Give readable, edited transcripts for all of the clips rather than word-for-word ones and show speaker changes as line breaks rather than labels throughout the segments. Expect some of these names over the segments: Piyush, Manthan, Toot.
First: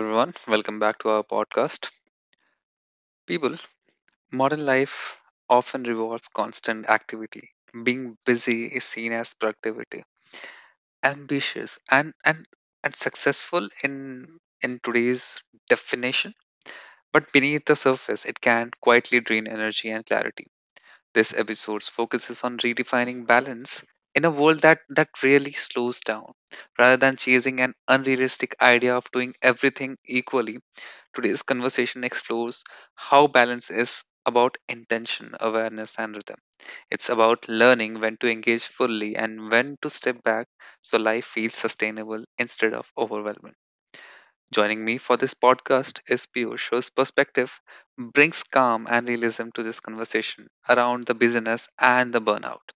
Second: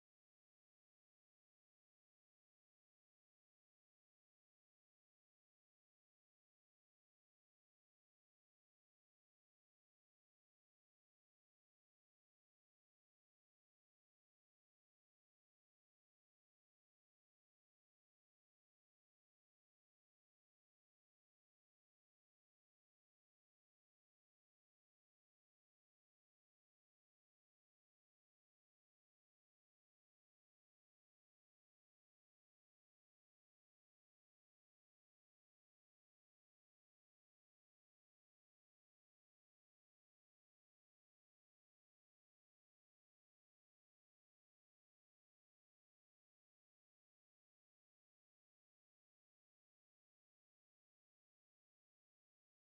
everyone. Welcome back to our podcast. People, modern life often rewards constant activity. Being busy is seen as productivity, ambitious, and successful in today's definition. But beneath the surface, it can quietly drain energy and clarity. This episode focuses on redefining balance in a world that really slows down, rather than chasing an unrealistic idea of doing everything equally. Today's conversation explores how balance is about intention, awareness, and rhythm. It's about learning when to engage fully and when to step back so life feels sustainable instead of overwhelming. Joining me for this podcast is Piyush, whose perspective brings calm and realism to this conversation around the busyness and the burnout.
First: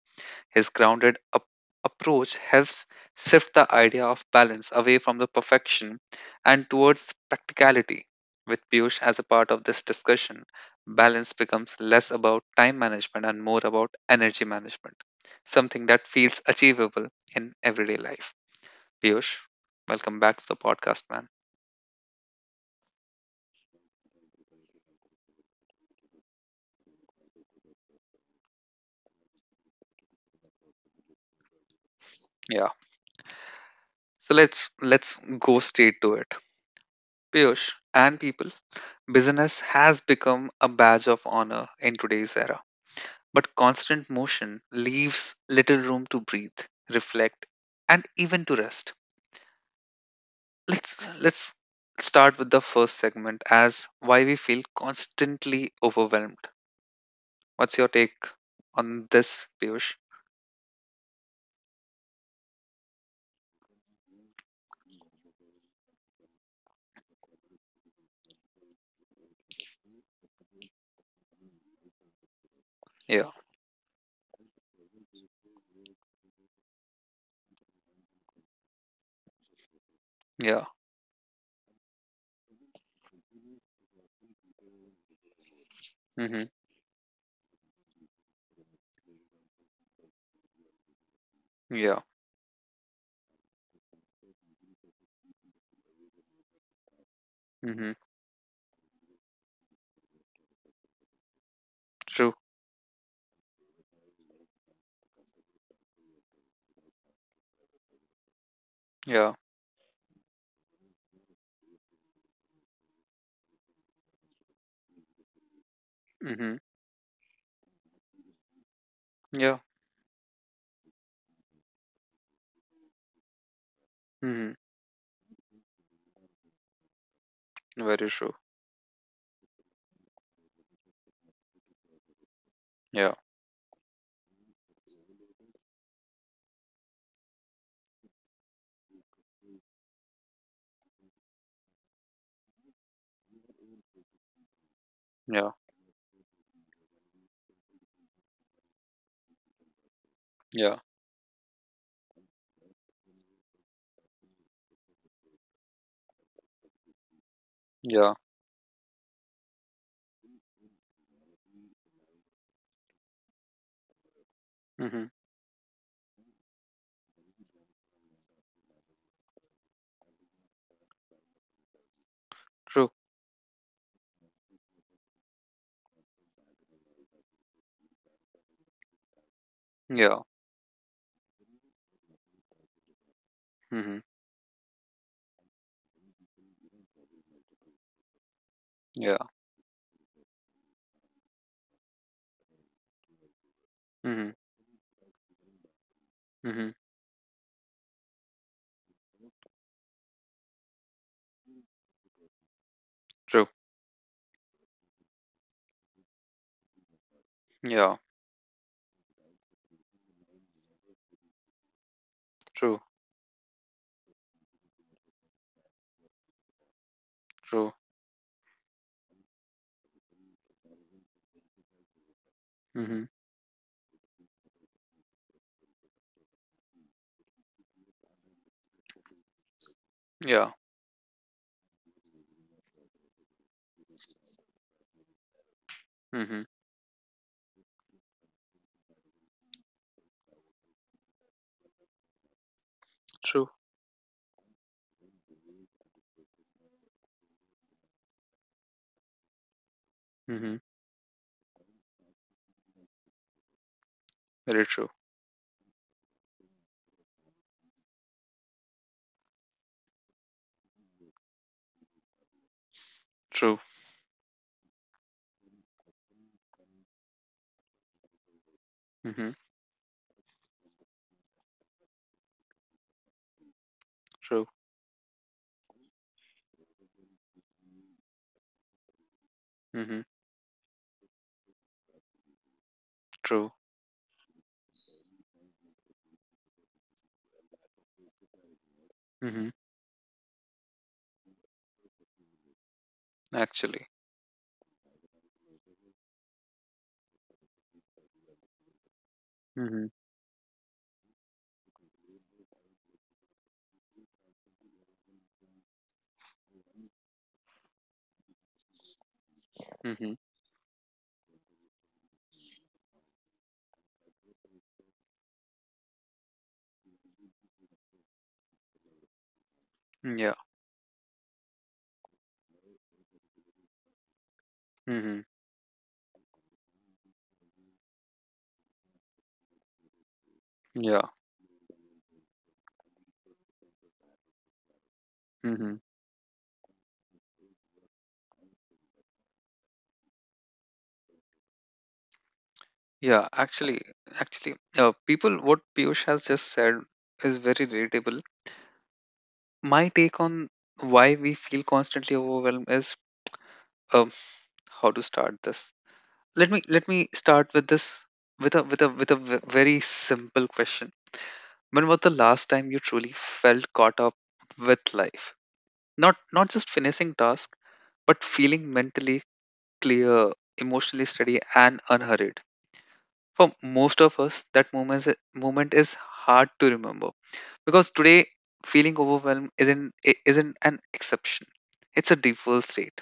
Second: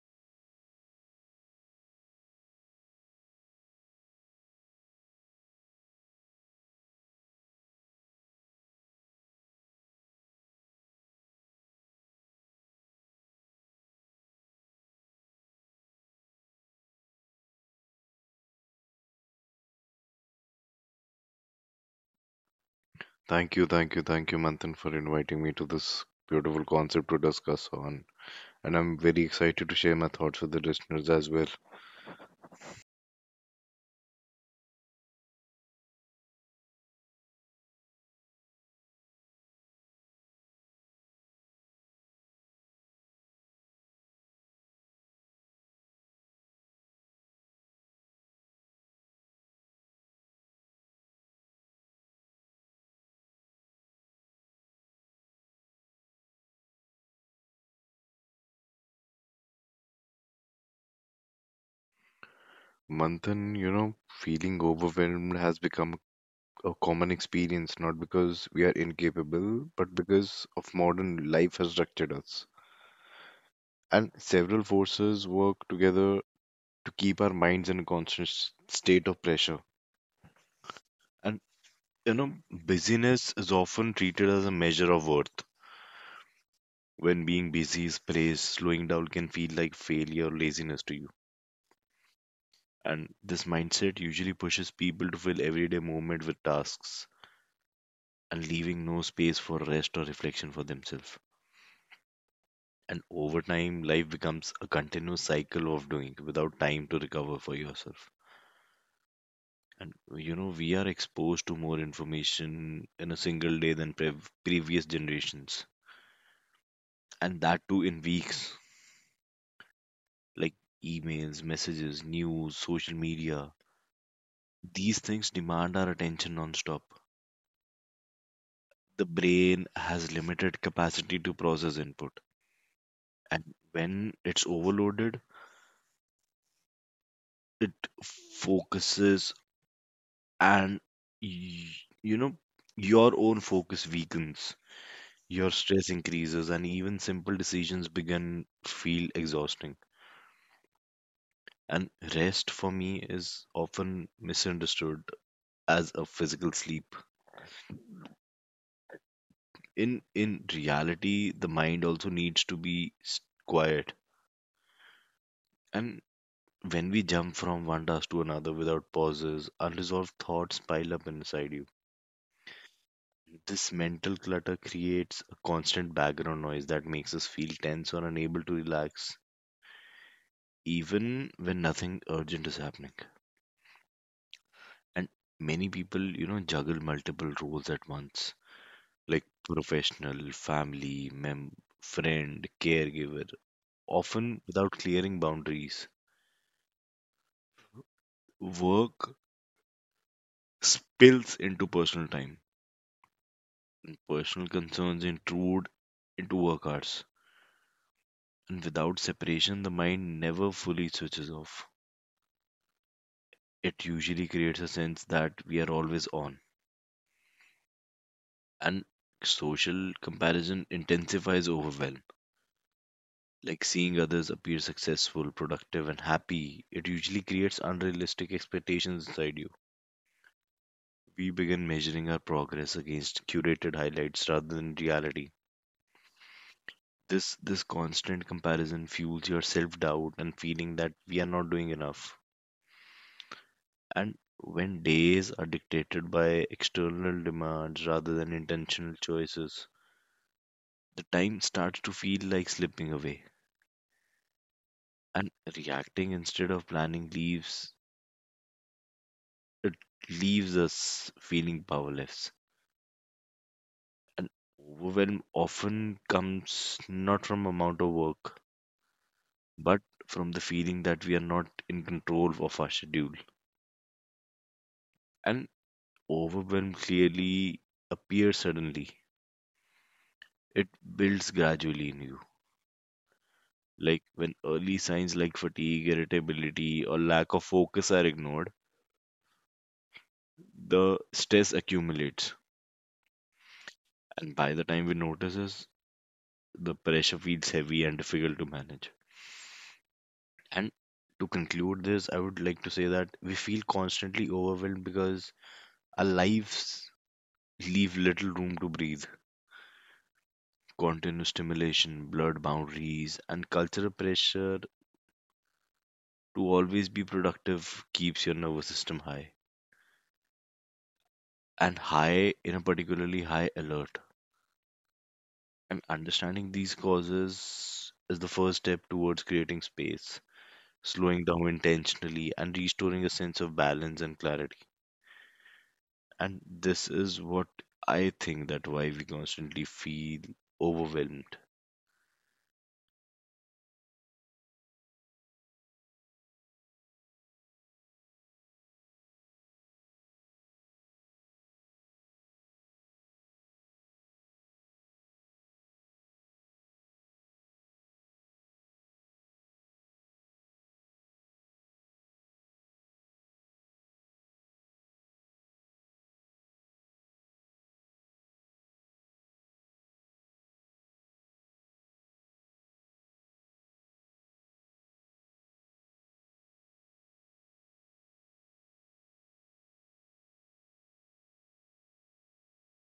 His grounded approach helps shift the idea of balance away from the perfection and towards practicality. With Piyush as a part of this discussion, balance becomes less about time management and more about energy management, something that feels achievable in everyday life. Piyush, welcome back to the podcast, man.
Thank you, Manthan, for inviting me to this beautiful concept to discuss on. And I'm very excited to share my thoughts with the listeners as well.
Yeah. So let's go straight to it. Piyush and people, business has become a badge of honor in today's era. But constant motion leaves little room to breathe, reflect, and even to rest. Let's start with the first segment as why we feel constantly overwhelmed. What's your take on this, Piyush?
Manthan, feeling overwhelmed has become a common experience, not because we are incapable, but because of modern life has structured us.
Yeah,
And several forces work together to keep our minds in a constant state of pressure.
yeah,
And, busyness is often treated as a measure of worth.
mm-hmm,
When being busy is praised, slowing down can feel like failure or laziness to you.
yeah,
And this mindset usually pushes people to fill everyday movement with tasks
mm-hmm,
and leaving no space for rest or reflection for themselves.
true,
And over time, life becomes a continuous cycle of doing without time to recover for yourself.
yeah,
And we are exposed to more information in a single day than previous generations,
mm-hmm,
and that too in weeks,
yeah,
like emails, messages, news, social media.
mm-hmm,
These things demand our attention nonstop.
very true,
The brain has limited capacity to process input,
yeah,
and when it's overloaded, it focuses and y- you know your own focus weakens.
yeah,
Your stress increases, and even simple decisions begin feel exhausting.
yeah,
And rest for me is often misunderstood as a physical sleep.
yeah,
In reality, the mind also needs to be quiet.
mm-hmm,
And when we jump from one task to another without pauses, unresolved thoughts pile up inside you.
true,
This mental clutter creates a constant background noise that makes us feel tense or unable to relax,
yeah,
even when nothing urgent is happening.
mm-hmm,
And many people, juggle multiple roles at once,
yeah,
like professional, family, friend, caregiver,
mm-hmm,
often without clearing boundaries.
mm-hmm,
Work spills into personal time
true,
and personal concerns intrude into work hours.
yeah,
And without separation, the mind never fully switches off.
true,
It usually creates a sense that we are always on.
true,
And social comparison intensifies overwhelm.
mm-hmm,
Like seeing others appear successful, productive, and happy, it usually creates unrealistic expectations inside you.
yeah.
We begin measuring our progress against curated highlights rather than reality.
Mhm.
This constant comparison fuels your self doubt and feeling that we are not doing enough.
True.
And when days are dictated by external demands rather than intentional choices,
Mhm.
the time starts to feel like slipping away.
Very true.
And reacting instead of planning leaves it leaves us feeling powerless.
True.
And overwhelm often comes not from amount of work,
Mhm.
but from the feeling that we are not in control of our schedule.
True.
And overwhelm clearly appears suddenly.
Mhm.
It builds gradually in you.
True.
Like when early signs like fatigue, irritability, or lack of focus are ignored,
Mhm.
the stress accumulates.
Actually.
And by the time we notice this, the pressure feels heavy and difficult to manage.
Mhm.
And to conclude this, I would like to say that we feel constantly overwhelmed because our lives leave little room to breathe.
Mhm.
Continuous stimulation, blurred boundaries, and cultural pressure to always be productive keeps your nervous system high
Yeah.
and high in a particularly high alert.
Mhm.
And understanding these causes is the first step towards creating space,
Yeah.
slowing down intentionally, and restoring a sense of balance and clarity.
Mhm.
And this is what I think that why we constantly feel overwhelmed.
Yeah. Actually, people, what Piyush has just said is very relatable. My take on why we feel constantly overwhelmed is um, how to start this. Let me start with this with a very simple question. When was the last time you truly felt caught up with life? Not just finishing task, but feeling mentally clear, emotionally steady, and unhurried. For most of us, that moment is hard to remember, because today feeling overwhelmed isn't an exception. It's a default state.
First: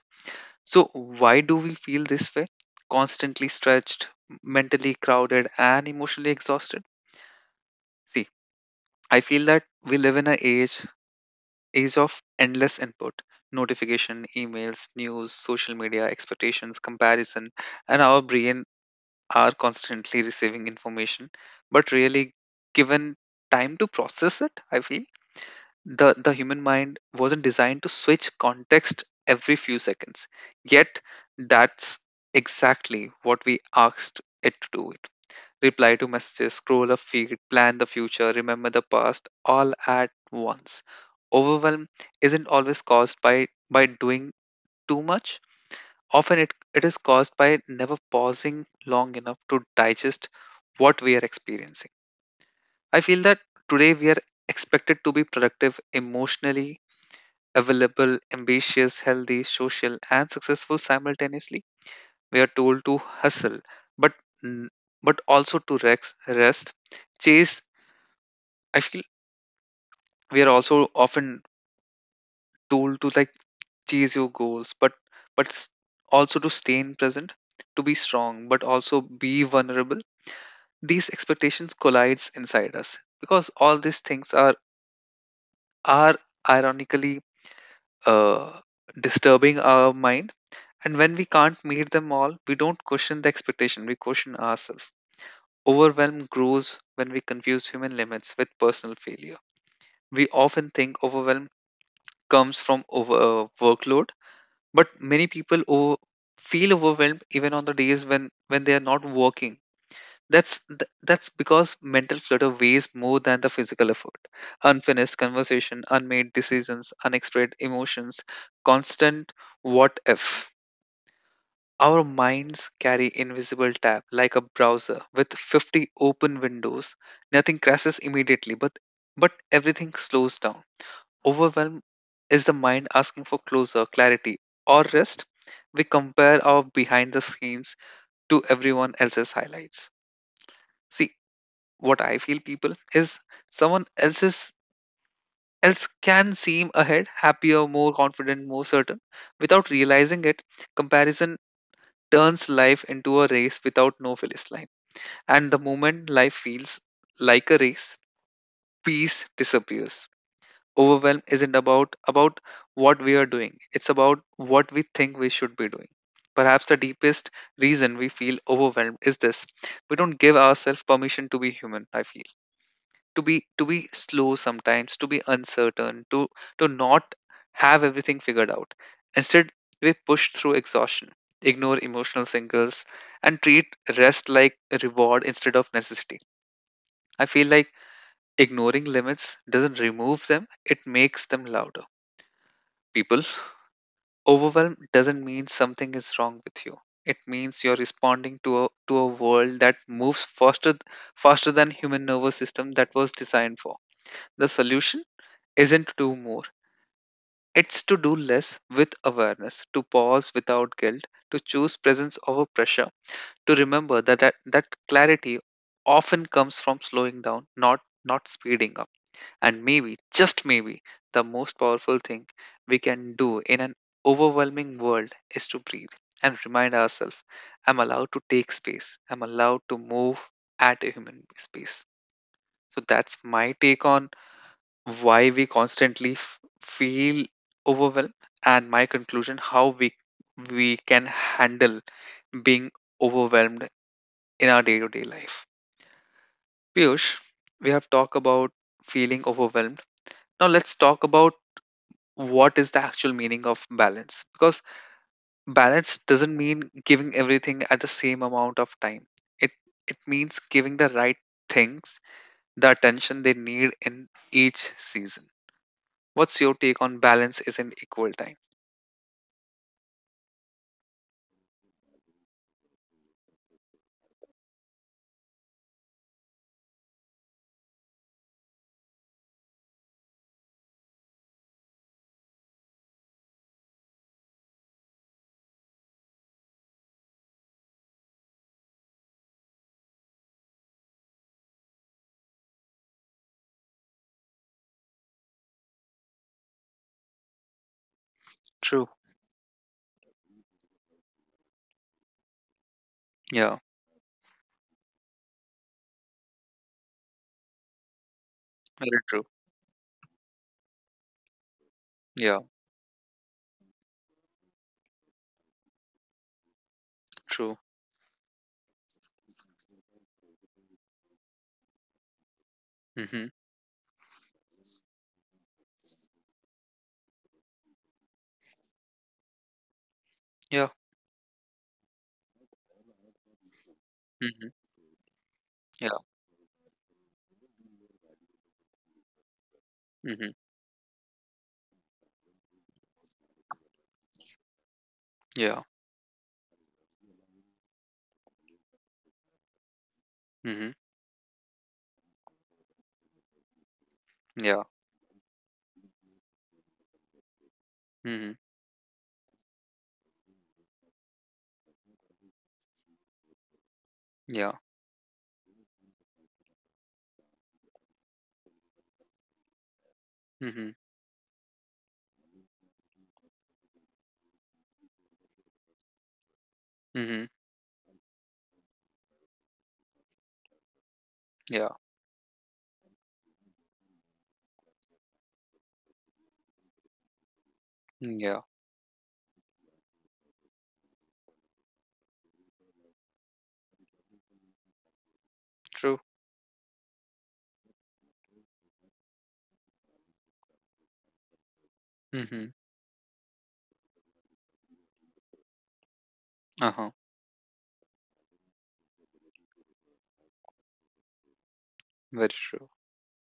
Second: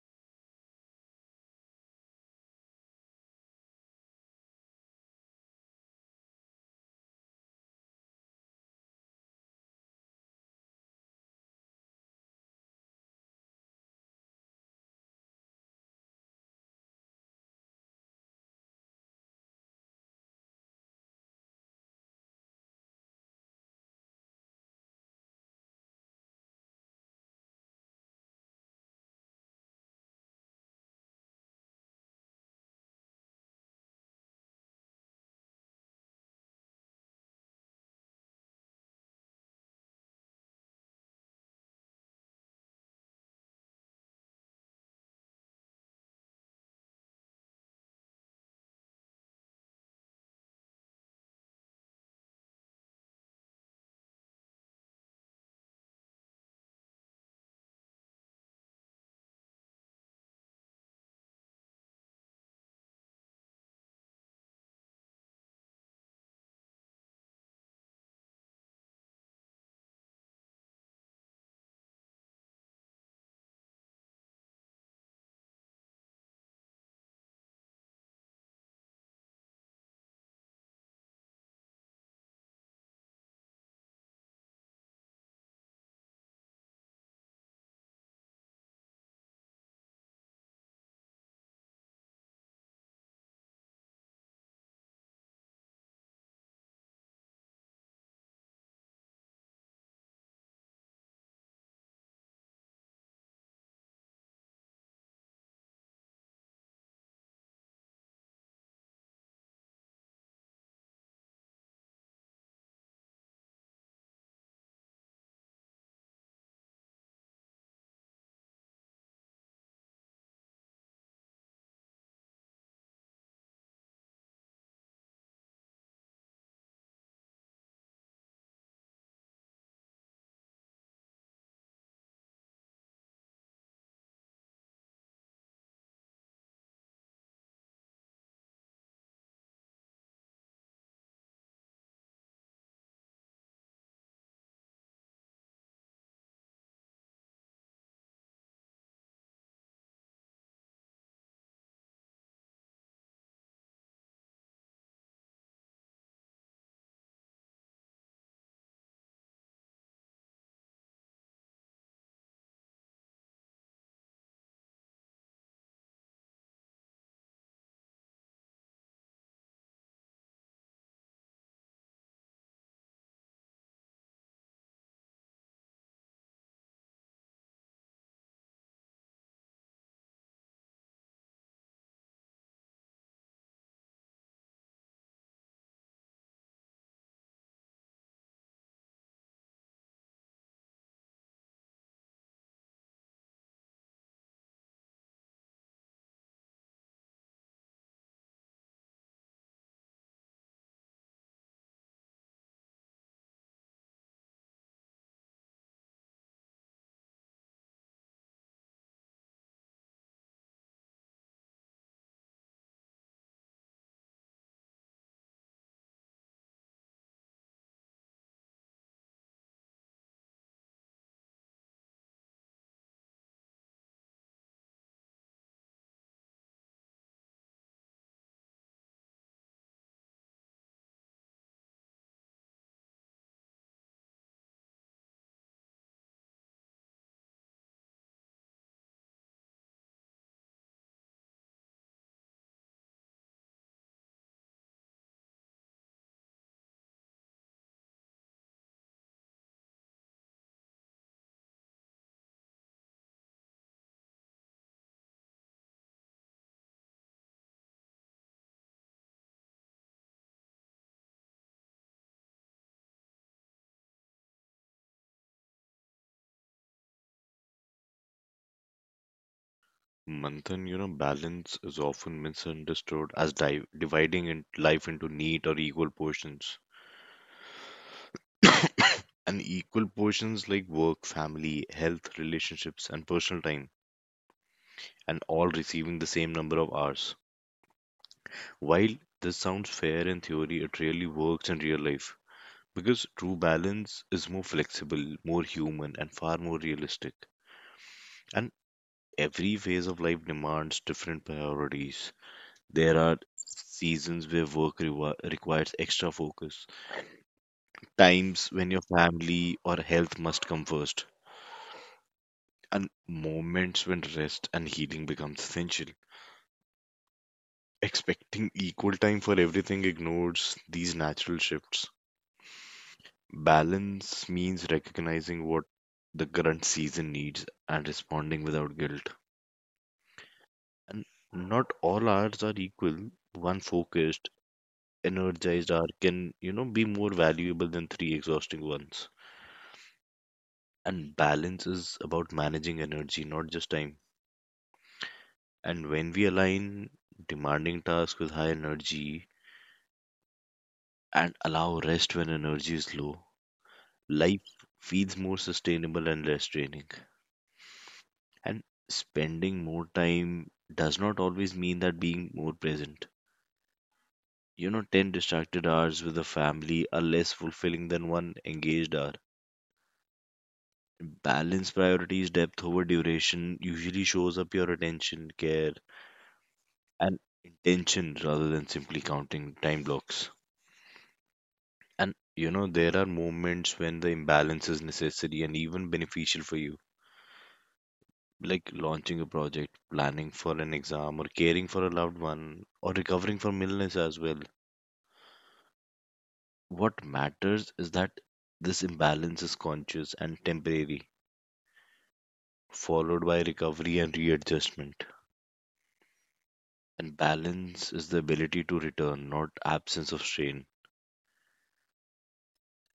So why do we feel this way? Constantly stretched, mentally crowded, and emotionally exhausted. See, I feel that we live in an age of endless input, notification, emails, news, social media, expectations, comparison, and our brain are constantly receiving information, but really given time to process it. I feel the human mind wasn't designed to switch context every few seconds, yet that's exactly what we asked it to do: reply to messages, scroll a feed, plan the future, remember the past, all at once. Overwhelm isn't always caused by doing too much. Often it is caused by never pausing long enough to digest what we are experiencing. I feel that today we are expected to be productive, emotionally available, ambitious, healthy, social, and successful simultaneously. We are told to hustle, but n- but also to rest, chase. I feel we are also often told to, like, chase your goals, but also to stay in present, to be strong, but also be vulnerable. These expectations collides inside us because all these things are ironically uh, disturbing our mind. And when we can't meet them all, we don't question the expectation; we question ourselves. Overwhelm grows when we confuse human limits with personal failure. We often think overwhelm comes from over workload, but many people feel overwhelmed even on the days when they are not working. That's because mental clutter weighs more than the physical effort. Unfinished conversation, unmade decisions, unexpressed emotions, constant what if. Our minds carry invisible tab like a browser with 50 open windows. Nothing crashes immediately, but everything slows down. Overwhelm is the mind asking for closure, clarity, or rest. We compare our behind the scenes to everyone else's highlights. See, what I feel people is someone else can seem ahead, happier, more confident, more certain. Without realizing it, comparison turns life into a race without no finish line. And the moment life feels like a race, peace disappears. Overwhelm isn't about what we are doing, it's about what we think we should be doing. Perhaps the deepest reason we feel overwhelmed is this: we don't give ourselves permission to be human. I feel, to be slow sometimes, to be uncertain, to not have everything figured out. Instead, we push through exhaustion, ignore emotional signals, and treat rest like a reward instead of necessity. I feel like ignoring limits doesn't remove them, it makes them louder. People, overwhelm doesn't mean something is wrong with you. It means you're responding to a world that moves faster than human nervous system that was designed for. The solution isn't to do more. It's to do less with awareness, to pause without guilt, to choose presence over pressure, to remember that clarity often comes from slowing down, not speeding up. And maybe, just maybe, the most powerful thing we can do in an overwhelming world is to breathe and remind ourselves, I'm allowed to take space, I'm allowed to move at a human space. So that's my take on why we constantly feel overwhelmed, and my conclusion how we can handle being overwhelmed in our day-to-day life. Piyush, we have talked about feeling overwhelmed. Now let's talk about what is the actual meaning of balance, because balance doesn't mean giving everything at the same amount of time, it it means giving the right things the attention they need in each season. What's your take on balance isn't equal time?
Manthan, balance is often misunderstood as dividing in life into neat or equal portions. And equal portions like work, family, health, relationships, and personal time, and all receiving the same number of hours. While this sounds fair in theory, it really works in real life because true balance is more flexible, more human, and far more realistic.
True,
And every phase of life demands different priorities. There are
yeah,
seasons where work requires extra focus, times
very
when your
true,
family or health must come first,
yeah,
and moments when rest and healing becomes essential.
true,
Expecting equal time for everything ignores these natural shifts.
mhm,
Balance means recognizing what the current season needs and responding without guilt.
yeah,
And not all hours are equal. One
mhm,
focused,
yeah,
energized hour can, be more valuable than three exhausting ones.
mhm,
And balance is about managing energy, not just time.
yeah,
And when we align demanding tasks with high energy
mhm,
and allow rest when energy is low,
yeah,
life feels more sustainable and less draining.
mhm,
And spending more time does not always mean that being more present.
yeah,
You know, 10 distracted hours with a family are less fulfilling than one engaged hour.
mhm,
Balance priorities, depth over duration usually shows up your attention, care,
mhm,
and intention rather than simply counting time blocks.
yeah,
And there are moments when the imbalance is necessary and even beneficial for you,
mm, yeah,
like launching a project, planning for an exam, or caring for a loved one, or recovering from illness as well.
true,
What matters is that this imbalance is conscious and temporary,
mhm,
followed by recovery and readjustment.
uh-huh,
And balance is the ability to return, not absence of strain.
very true,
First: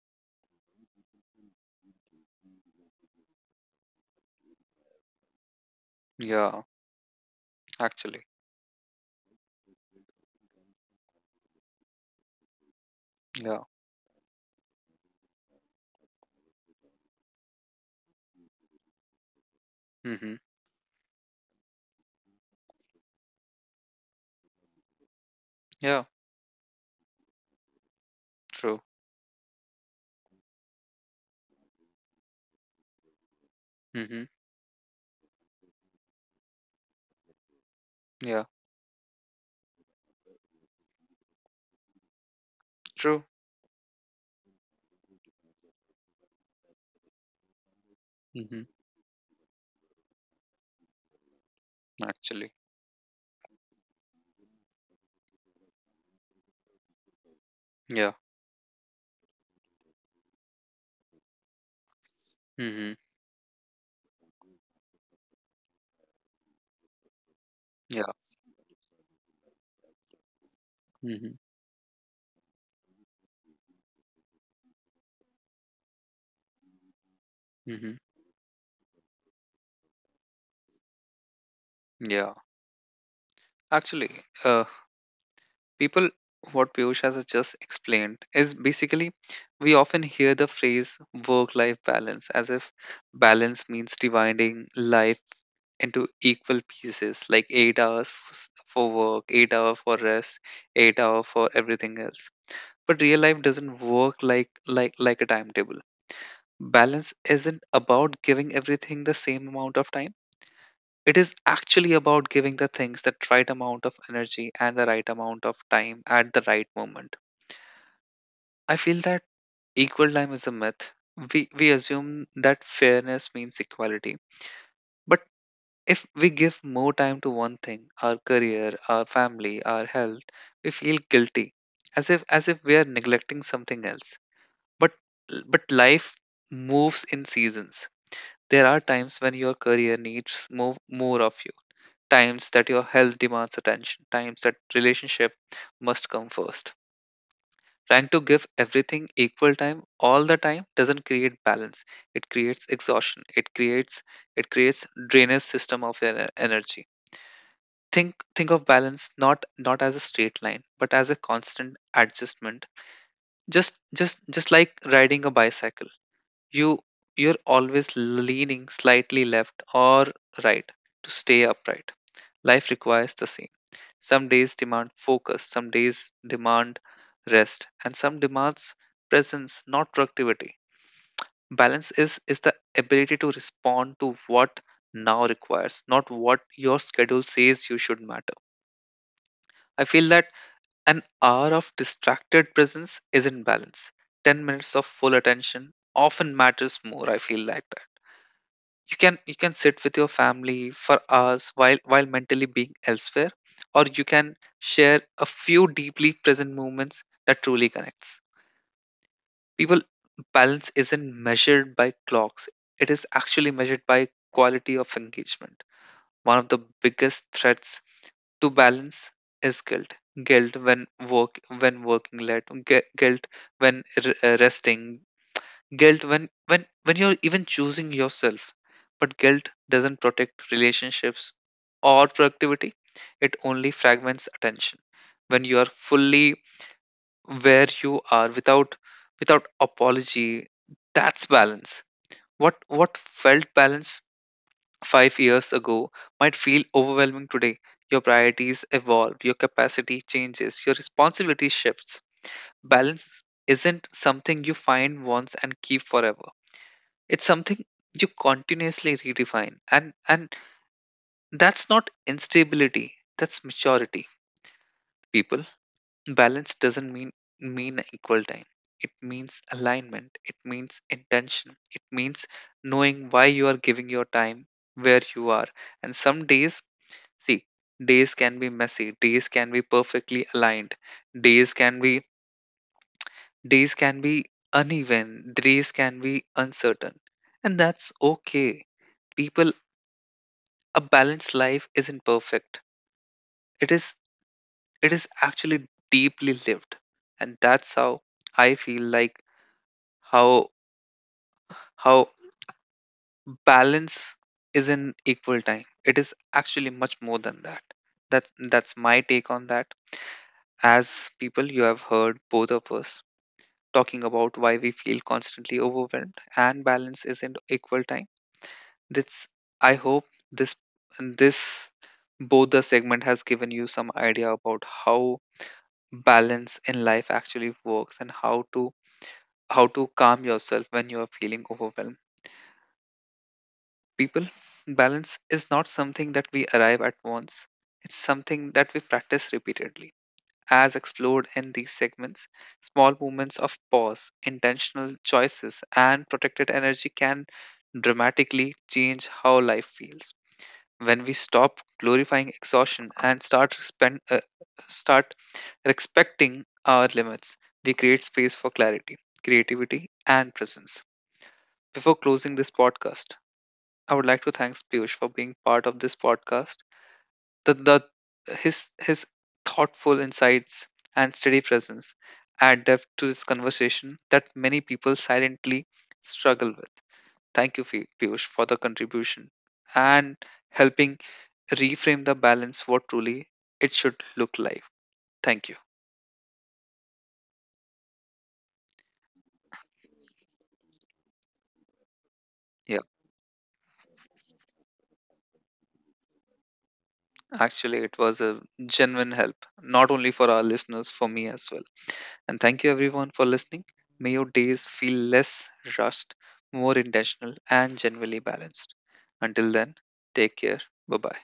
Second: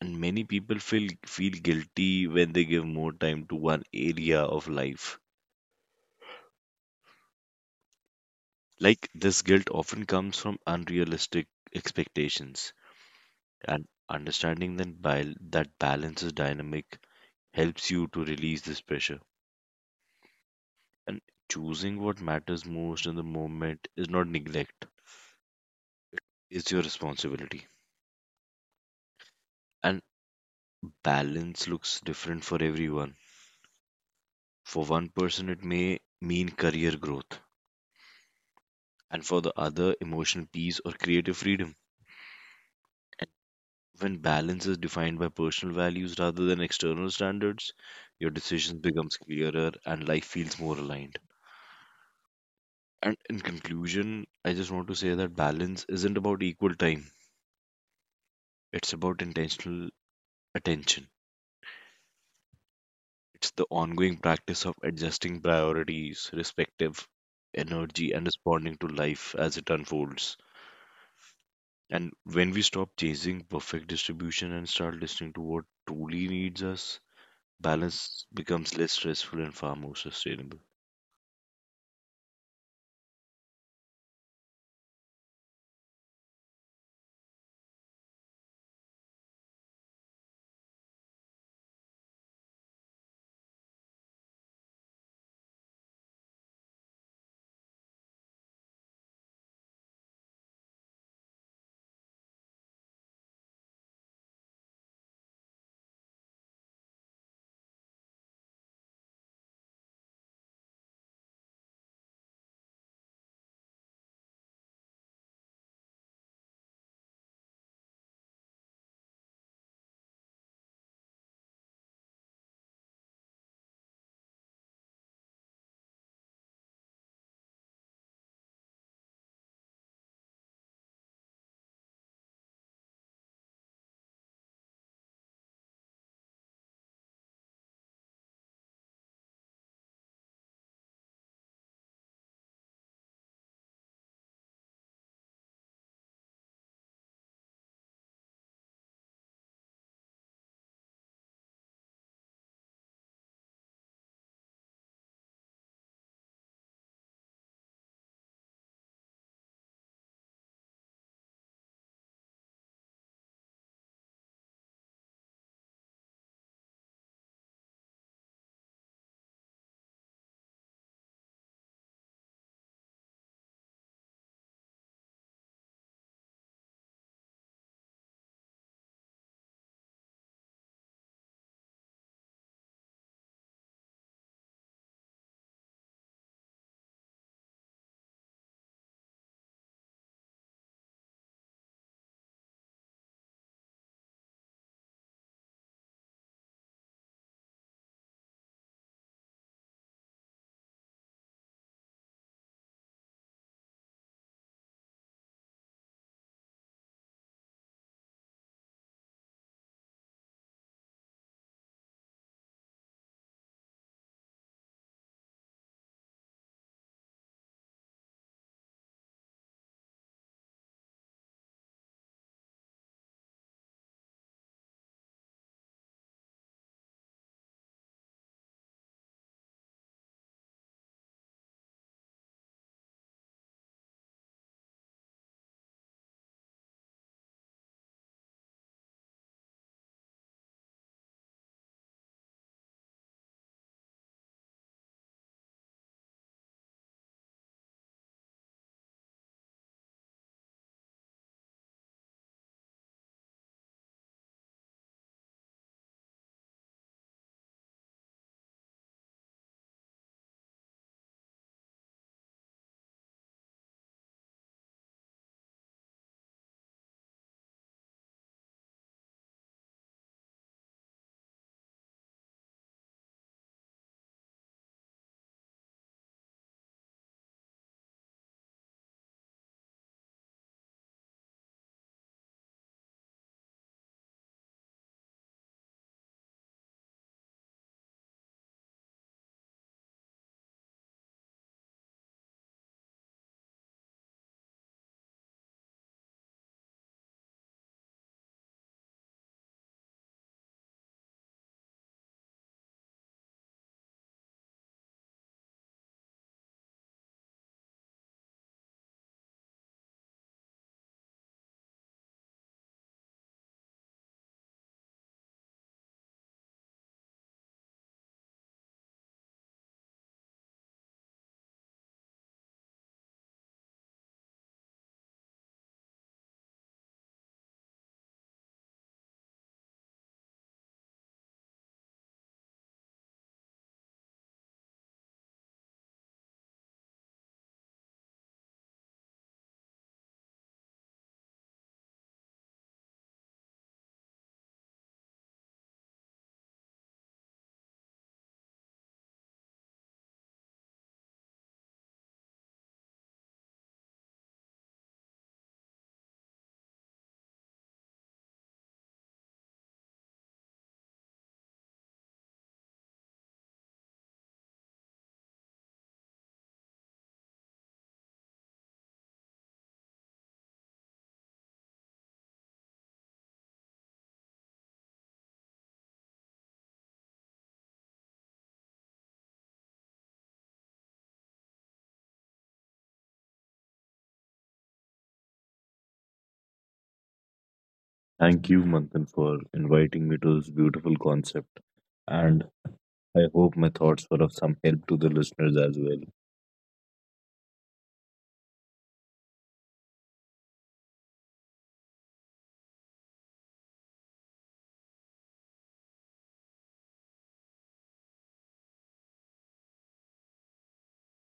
And many people feel guilty when they give more time to one area of life.
yeah, actually,
Like this guilt often comes from unrealistic expectations.
yeah,
And understanding that balance is dynamic helps you to release this pressure.
mhm.
And choosing what matters most in the moment is not neglect,
Yeah,
it's your responsibility.
true.
And balance looks different for everyone.
Mm-hmm.
For one person, it may mean career growth,
Yeah,
and for the other, emotional peace or creative freedom.
true.
When balance is defined by personal values rather than external standards, your
Mm-hmm.
decisions becomes clearer and life feels more aligned.
Actually,
And in conclusion, I just want to say that balance isn't about equal time.
yeah.
It's about intentional attention.
Mm-hmm.
It's the ongoing practice of adjusting priorities, respective
Yeah.
energy, and responding to life as it unfolds.
Mm-hmm.
And when we stop chasing perfect distribution and start listening to what truly needs us,
Mm-hmm.
balance becomes less stressful and far more sustainable.
Yeah. Actually, uh, people, what Piyush has just explained is basically, we often hear the phrase work-life balance as if balance means dividing life into equal pieces, like 8 hours for work, 8 hour for rest, 8 hour for everything else. But real life doesn't work like a timetable. Balance isn't about giving everything the same amount of time. It is actually about giving the things that right amount of energy and the right amount of time at the right moment. I feel that equal time is a myth. We assume that fairness means equality. But if we give more time to one thing, our career, our family, our health, we feel guilty, as if we are neglecting something else. But but life moves in seasons. There are times when your career needs more of you, times that your health demands attention, times that relationship must come first. Trying to give everything equal time all the time doesn't create balance. It creates exhaustion. It creates drainage system of your energy. Think of balance not as a straight line, but as a constant adjustment. Just like riding a bicycle, you you're always leaning slightly left or right to stay upright. Life requires the same. Some days demand focus, some days demand rest, and some demands presence, not productivity. Balance is the ability to respond to what now requires, not what your schedule says you should matter. I feel that an hour of distracted presence isn't balance. 10 minutes of full attention often matters more. I feel like that you can sit with your family for hours, while mentally being elsewhere, or you can share a few deeply present moments that truly connects. People, balance isn't measured by clocks. It is actually measured by quality of engagement. One of the biggest threats to balance is guilt. Guilt when working late, guilt when resting, guilt when you're even choosing yourself. But guilt doesn't protect relationships or productivity, it only fragments attention. When you are fully where you are, without apology, that's balance. What felt balance 5 years ago might feel overwhelming today. Your priorities evolve, your capacity changes, your responsibility shifts. Balance isn't something you find once and keep forever. It's something you continuously redefine. And that's not instability, that's maturity. People, balance doesn't mean equal time. It means alignment. It means intention. It means knowing why you are giving your time where you are. And some days, see, days can be messy. Days can be perfectly aligned. Days can be days can be uneven. Days can be uncertain. And that's okay, people. A balanced life isn't perfect, it is it is actually deeply lived. And that's how I feel like, how how balance isn't equal time. It is actually much more than that. That's my take on that. As people, you have heard both of us talking about why we feel constantly overwhelmed and balance isn't equal time. That's, I hope, this this both the segment has given you some idea about how balance in life actually works and how to calm yourself when you are feeling overwhelmed. People, balance is not something that we arrive at once, it's something that we practice repeatedly. As explored in these segments, small moments of pause, intentional choices, and protected energy can dramatically change how life feels. When we stop glorifying exhaustion and start respecting our limits, we create space for clarity, creativity, and presence. Before closing this podcast, I would like to thank Piyush for being part of this podcast. The his thoughtful insights and steady presence add depth to this conversation that many people silently struggle with. Thank you, Piyush, for the contribution and helping reframe the balance what truly it should look like. Thank you.
Thank you, Manthan, for inviting me to this beautiful concept. And
Yeah,
I hope my thoughts were of some help to the listeners as well.
actually, it was a genuine help, not only for our listeners, for me as well. And thank you, everyone, for listening. May your days feel less rushed, more intentional, and genuinely balanced. Until then, take care. Bye bye.